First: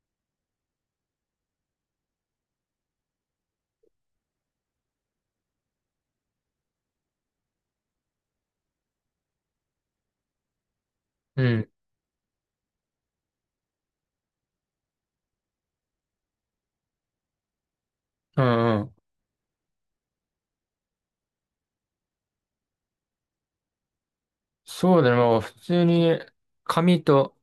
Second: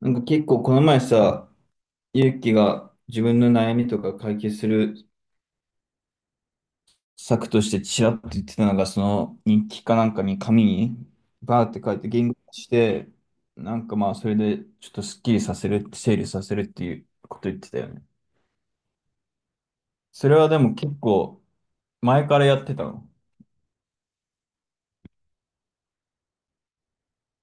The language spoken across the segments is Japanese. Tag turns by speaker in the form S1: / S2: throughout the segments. S1: なんか結構この前さ、ゆうきが自分の悩みとか解決する策としてちらっと言ってたのが、その日記かなんかに紙に
S2: う
S1: バー
S2: ん、
S1: って書いて言語化して、なんかまあそれでちょっとスッキリさせる、整理させるっていうこと言ってたよね。
S2: うんうん。
S1: それはでも結構前からやってたの。
S2: そうだね。もう普通に紙と、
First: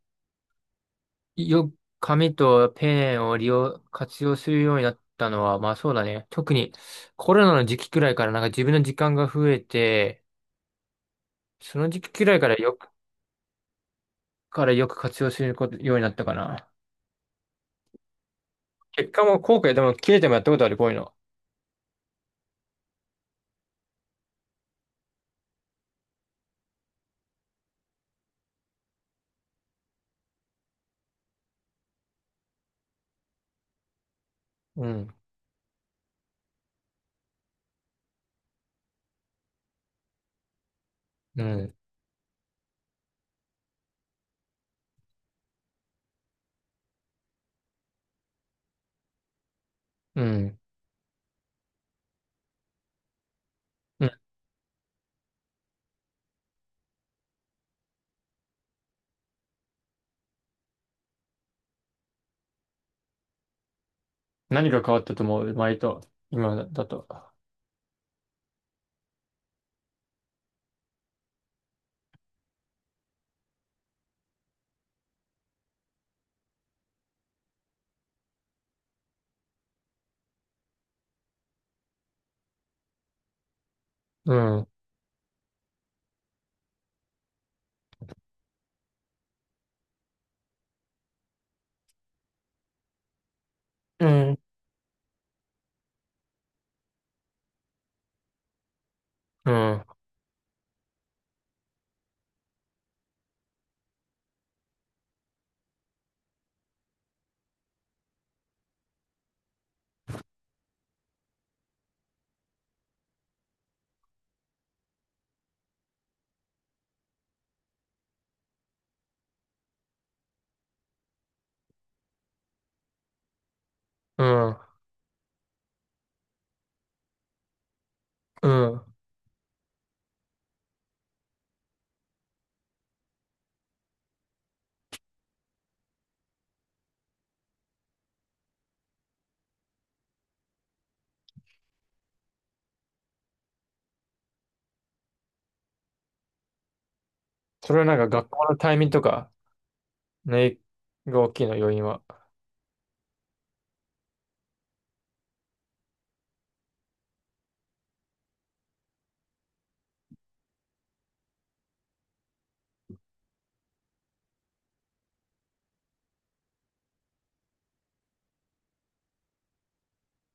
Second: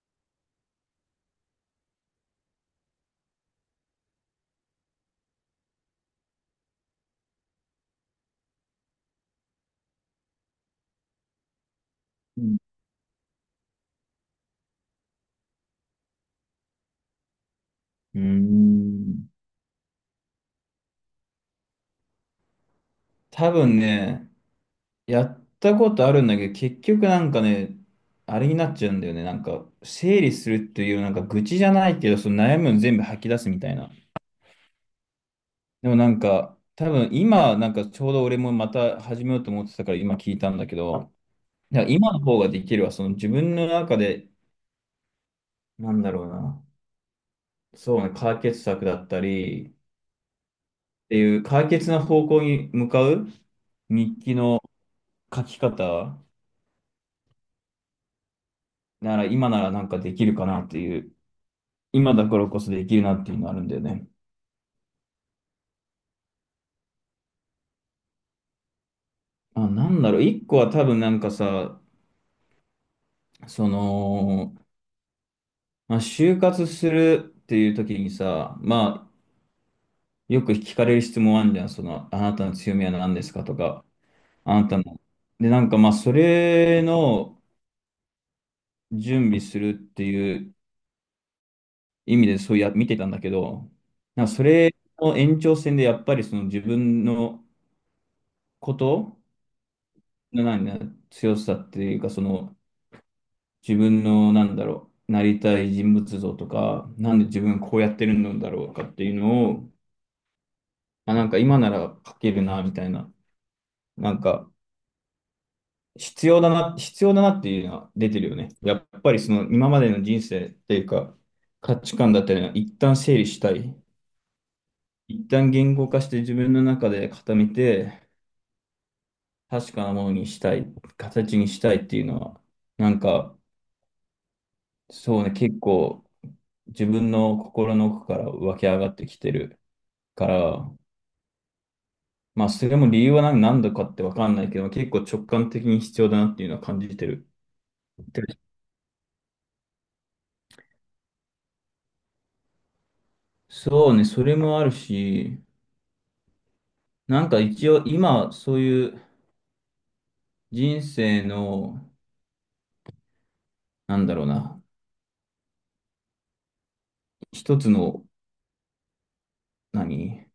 S2: よ、紙とペンを利用、活用するようになったのは、まあそうだね。特にコロナの時期くらいからなんか自分の時間が増えて、その時期くらい
S1: う
S2: から
S1: ん。
S2: よく、からよく活用すること、ようになったかな。
S1: うー
S2: 結果
S1: ん
S2: も後悔でも切れてもやったことある、こういうの。
S1: 多分ね、やったことあるんだけど、結局なんかね、あれになっちゃうんだよね。なんか、整理するっていう、なんか愚痴じゃないけど、その悩みを全部吐き出すみたいな。
S2: うん、
S1: でもなんか、多分今、なんかちょうど俺もまた始めようと思ってたから今聞いたんだけど、
S2: うん、
S1: いや今の方ができるわ。その自分の中で、なんだろうな。そうね、解決策だったり、っ
S2: うん、
S1: ていう解決の方向に向かう
S2: うん。
S1: 日記の書き方なら、今ならなんかできるかなっていう。今だからこそできるなっていうのあるんだよね。
S2: 何が変わったと思う前と、今だと。
S1: あ、なんだろう、一個は多分なんかさ、その、まあ、就活するっていう時にさ、まあ、よく聞かれる質問あるじゃん、その、あなたの強みは何ですかとか、
S2: うん、う
S1: あ
S2: ん、
S1: なたの。で、なんかまあ、それの準備するっていう意味でそうや、見てたんだけど、なんかそれの延長線でやっぱりその自分のこと
S2: うん、
S1: の何強さっていうか、その、自分の、なんだろう、なりたい人物像とか、なんで自分こうやってるんだろうかっていうのを、あ、なんか今なら書けるな、みたいな、なんか必要だな、必要だなっていうのは出てるよね。やっぱりその今までの人生っていうか、価値観だったりは一旦整理したい。
S2: うん、
S1: 一旦言語化して自分の中で固めて、
S2: うん。
S1: 確かなものにしたい、形にしたいっていうのは、なんか、そうね、結構自分の心の奥から湧き上がってきてる。から、まあ、それも理由は何なんだかってわかんないけど、結構直感的に必要だなっていうのは感じてる。
S2: それはなんか
S1: で、
S2: 学校のタイミングとか、ね、が大きいの、要因は。
S1: そうね、それもあるし、なんか一応今、そういう人生の、なんだろうな、一つの、何、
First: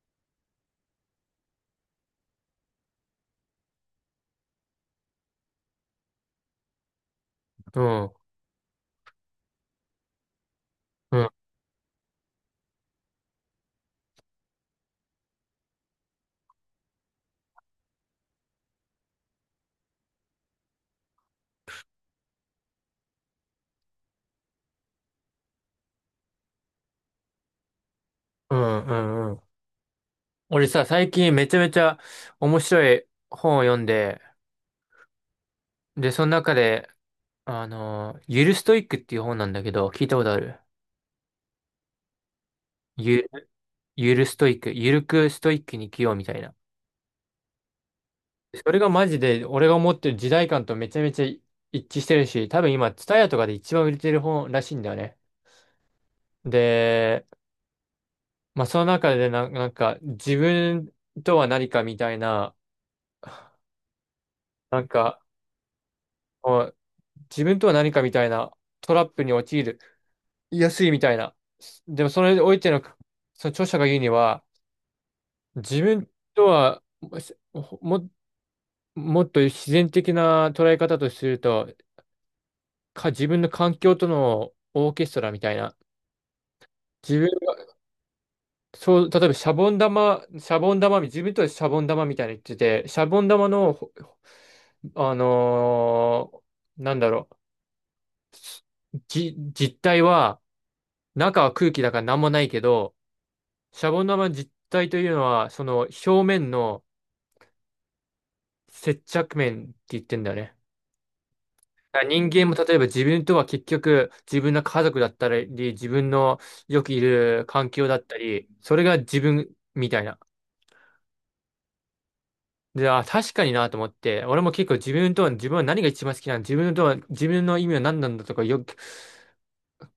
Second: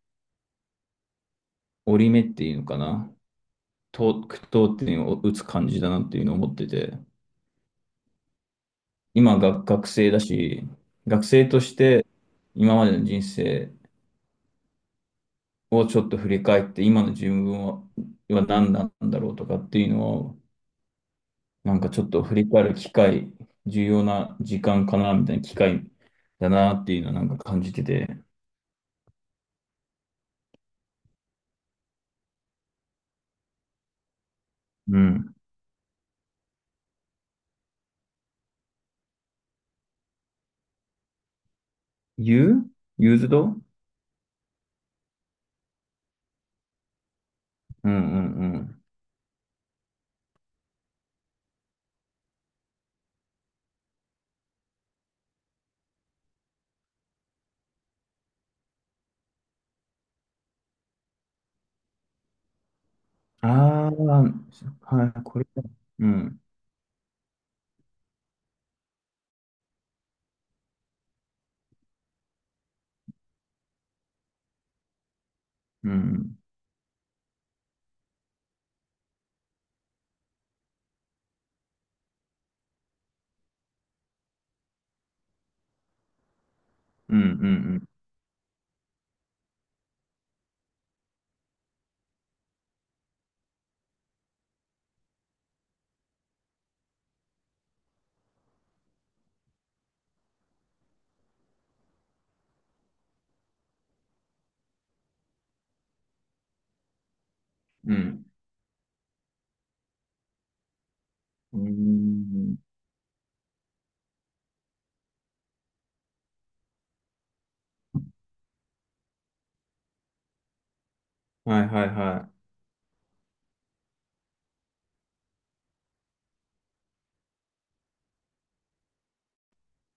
S1: 折り目っていうのかな、と、句読点を打つ感じだなっていうのを思ってて、
S2: うん、うん、
S1: 今が学生だし、
S2: う
S1: 学
S2: ん、
S1: 生として今までの人生をちょっと振り返って、今の自分は、何なんだろうとかっていうのを、なんかちょっと振り返る機会、重要な時間かな、みたいな機会だなっていうのはなんか感じてて。
S2: うん、うん。俺さ、最近めちゃめちゃ面白い本を読んで、
S1: うん。
S2: で、その中で、ゆるストイックっていう本なんだけど、聞いたことある
S1: ユーユー
S2: ゆ、
S1: ズドうん
S2: ゆるストイック、ゆるくストイックに生きようみたいな。
S1: うんう
S2: それ
S1: ん。
S2: がマジで、俺が思ってる時代感とめちゃめちゃ一致してるし、多分今、ツタヤとかで一番売れてる本らしいんだよね。で、まあ、その中でな、なんか、自分とは何かみたいな、
S1: ああ、は
S2: なんか、
S1: い、これだ。うん、
S2: 自分とは何かみたいなトラップに陥る。安いみたいな。でもそれにおいての、その著者が言うには、自
S1: う
S2: 分
S1: ん、
S2: とはも、もっと自然的な捉え方とすると、自分の環境とのオーケストラみたいな。
S1: う
S2: 自
S1: ん、う
S2: 分、
S1: ん、
S2: そう、例えばシャボン玉、自分とはシャボン玉みたいに言ってて、シャボン玉の、ほあのなんだろう、実体は、中は空気だから何もないけど、シャボン玉の実体というのは、その表面の
S1: うん、うん。
S2: 接着面って言ってんだよね。
S1: う
S2: だから人間も、
S1: ん、
S2: 例えば自分とは結局自分の家族だったり、自分のよくいる環境だったり、それが自分みたいな。
S1: はいはいは
S2: で、あ、確かになと思って、俺も結構自分とは、自分は何が一番好きなの、自分とは、自分の意味は何なんだとかよく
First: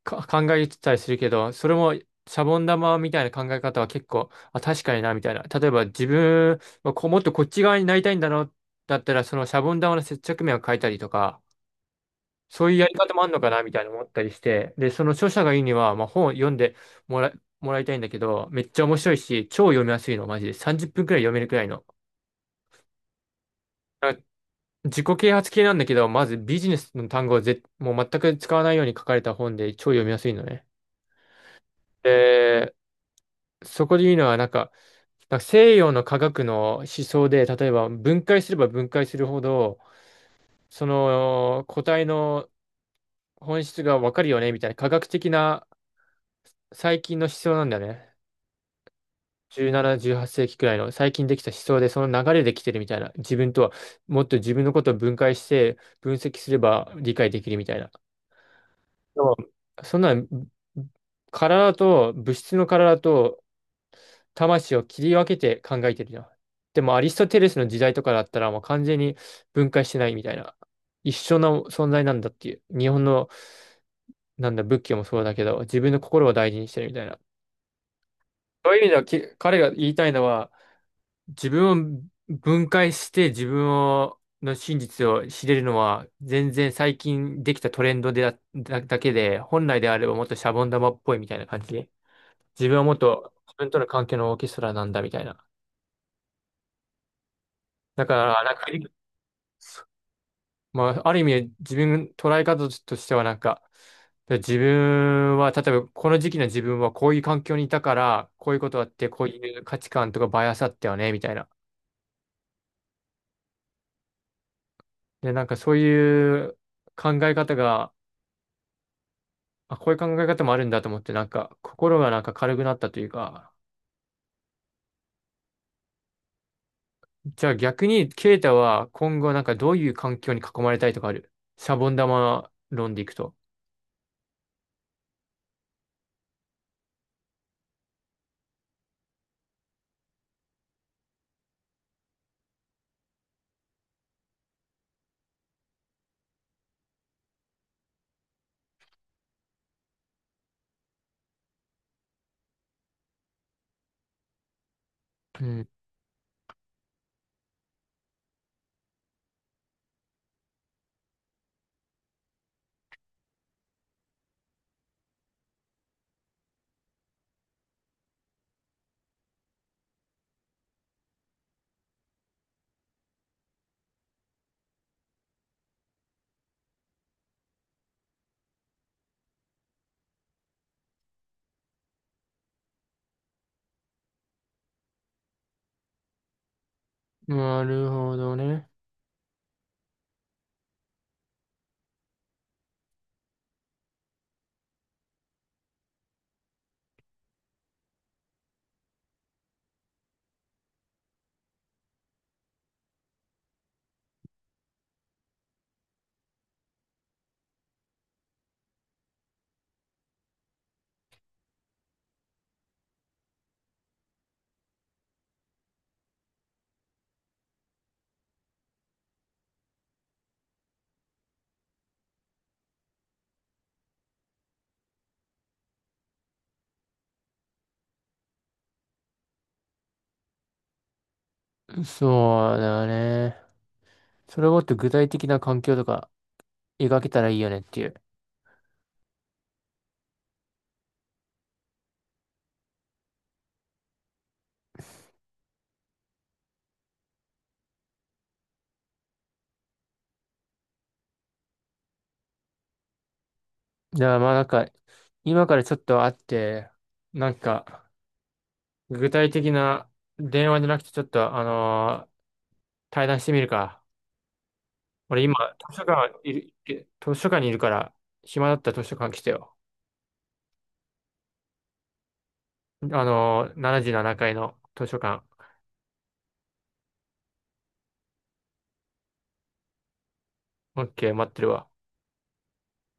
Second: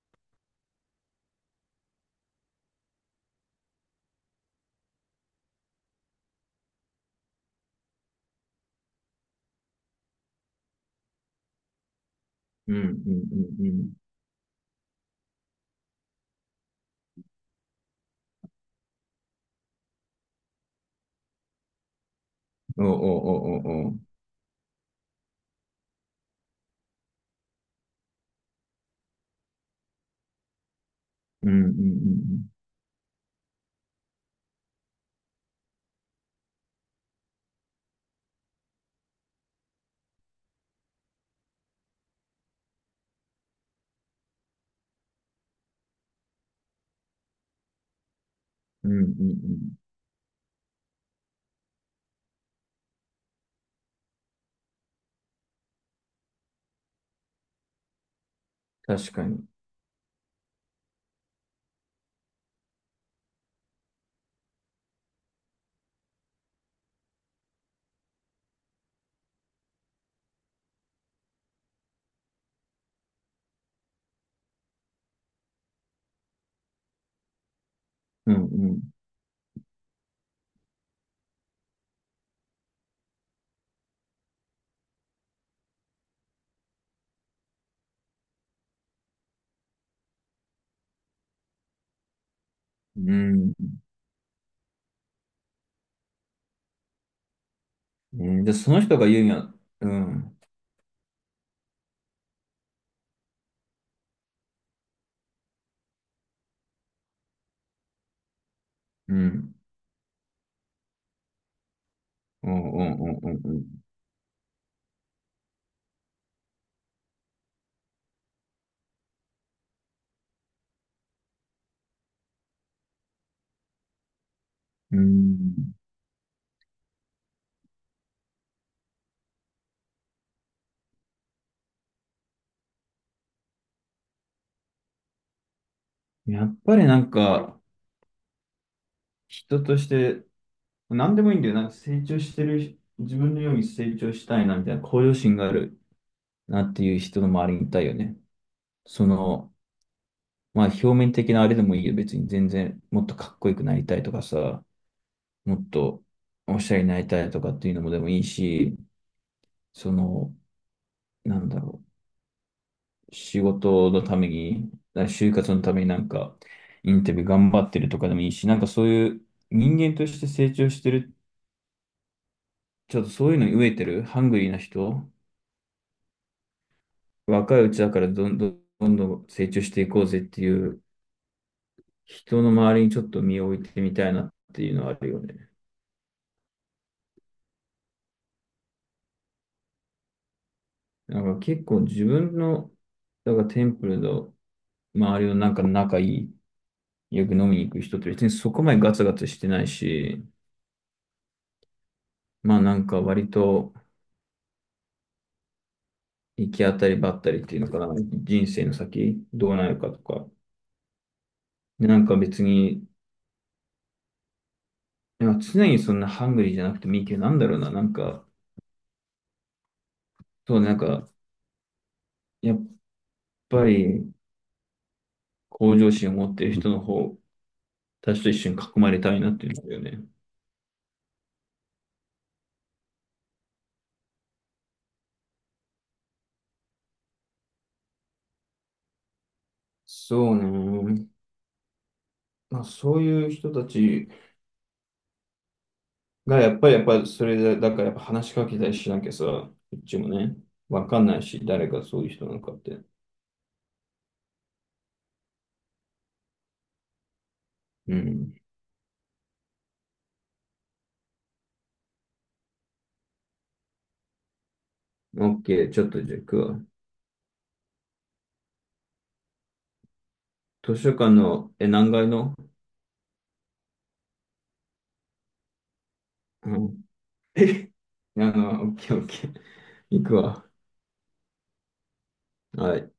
S2: 考えてたりするけど、それもシャボン玉みたいな考え方は結構、あ、確かにな、みたいな。例えば自分はこう、もっとこっち側になりたいんだな、だったら、そのシャボン玉の接着面を変えたりとか、そう
S1: い。う
S2: い
S1: ん、
S2: う
S1: う
S2: や
S1: ん、
S2: り方もあるのかなみ
S1: う
S2: たいな
S1: ん、
S2: 思ったりして、で、その著者が言うには、まあ、本を読んでもら、もらいたいんだけど、めっちゃ面白いし、超読みやすいの、マジで。30分くらい読めるくらいの。
S1: うん。おおおおお。
S2: なんか自己啓発系なんだけど、まずビジネスの単語をもう全く使わないように書かれた本で超読みやすいのね。
S1: うん、うん、うん、
S2: でそこで言うのは、なんか西洋の科学の思想で、例えば分解すれば分解するほど、その個体の本質がわかるよね、みたいな科学的な最近の思想なんだよね。
S1: うん、うん、うん。うん、
S2: 17、18世紀くらいの最近できた思想で、その流れで来てるみたいな。自分とは、もっと自分のことを分解して、分析すれば理解できるみたいな。
S1: 確
S2: で
S1: か
S2: も
S1: に。
S2: そんなん、物質の体と、魂を切り分けて考えてるじゃん。でもアリストテレスの時代とかだったらもう完全に分解してないみたいな。一緒の存在なんだっていう。日本のなんだ仏教もそうだけど、自分の心を大事にしてるみたいな。
S1: うん、う
S2: そういう
S1: ん、
S2: 意味では彼が言いたいのは、自分を分解して自分の真実を知れるのは全然最近できたトレンドでだけで、本来であればもっとシャボン玉っぽいみたいな感じで。自分はもっ
S1: う
S2: と
S1: ん。
S2: 自分との関係のオーケストラなんだみたいな。だか
S1: う
S2: ら、
S1: ん、じ
S2: な
S1: ゃ
S2: ん
S1: あ
S2: か
S1: そ
S2: 繰
S1: の
S2: り
S1: 人が言うには、うん、
S2: まあ、ある意味、自分、捉え方としてはなんか、で自分は、例えば、この時期の自分はこういう環境にいたから、こういうことあって、
S1: う
S2: こう
S1: ん。
S2: いう価値観とかバイアスあったよね、みたいな。
S1: うんうんうんうんうん。
S2: で、なんかそういう考え方が、あ、こういう考え方もあるんだと思って、なんか、心がなんか軽くなったというか、
S1: うん、
S2: じゃあ逆に、ケイタは今後なんかどういう環境に囲まれたいとかあるシャボン玉論でいくと。
S1: やっぱりなんか、人として、何でもいいんだよ。なんか成長してる、自分のように成長したいな、みたいな向上心があるなっていう人の周りにいたいよね。その、まあ表面的なあれでもいいよ。別に全然、もっとかっこよくなりたいとかさ、
S2: う
S1: も
S2: ん。
S1: っとおしゃれになりたいとかっていうのもでもいいし、その、なんだろう。仕事のために、就活のためになんか、インタビュー頑張ってるとかでもいいし、なんかそういう人間として成長してる、ちょっとそういうのに飢えてる、ハングリーな人、若いうちだからどんどんどんどん成長していこうぜっていう人の周りにちょっと身を置いてみたいなっていうのはあるよね。
S2: なるほどね。
S1: なんか結構自分の、だからテンプルの周りのなんか仲いい、よく飲みに行く人って別にそこまでガツガツしてないし、まあなんか割と、行き当たりばったりっていうのかな、人生の先、どうなるかとか、なんか別に、なんか常にそんなハングリーじゃなくてもいいけど、なんだろうな、なんか、そうね、なんか、やっぱり向上心を持ってる人の方、私と一緒に囲まれたいなっていうんだよね。
S2: そうだね。それをもっと具体的な環境とか描けたらいいよねっていう。
S1: そうね。まあ、そういう人たちが、やっぱり、やっぱり、それで、だからやっぱ話しかけたりしなきゃさ、こっちもね、わかんないし、誰がそういう人なのかって。
S2: だからまあなんか、今からちょっと会って、なんか、
S1: うん。
S2: 具体的な電話じゃなくてちょっと、対談してみるか。俺
S1: オ
S2: 今、
S1: ッケー、ちょっとじゃあ行くわ。
S2: 図書館にいるから、暇だったら図書館来てよ。
S1: 図書館の、何階の？
S2: あのー、7階の図書館。
S1: うん。オッケーオッケー。行くわ。
S2: オッケー、待ってるわ。
S1: はい。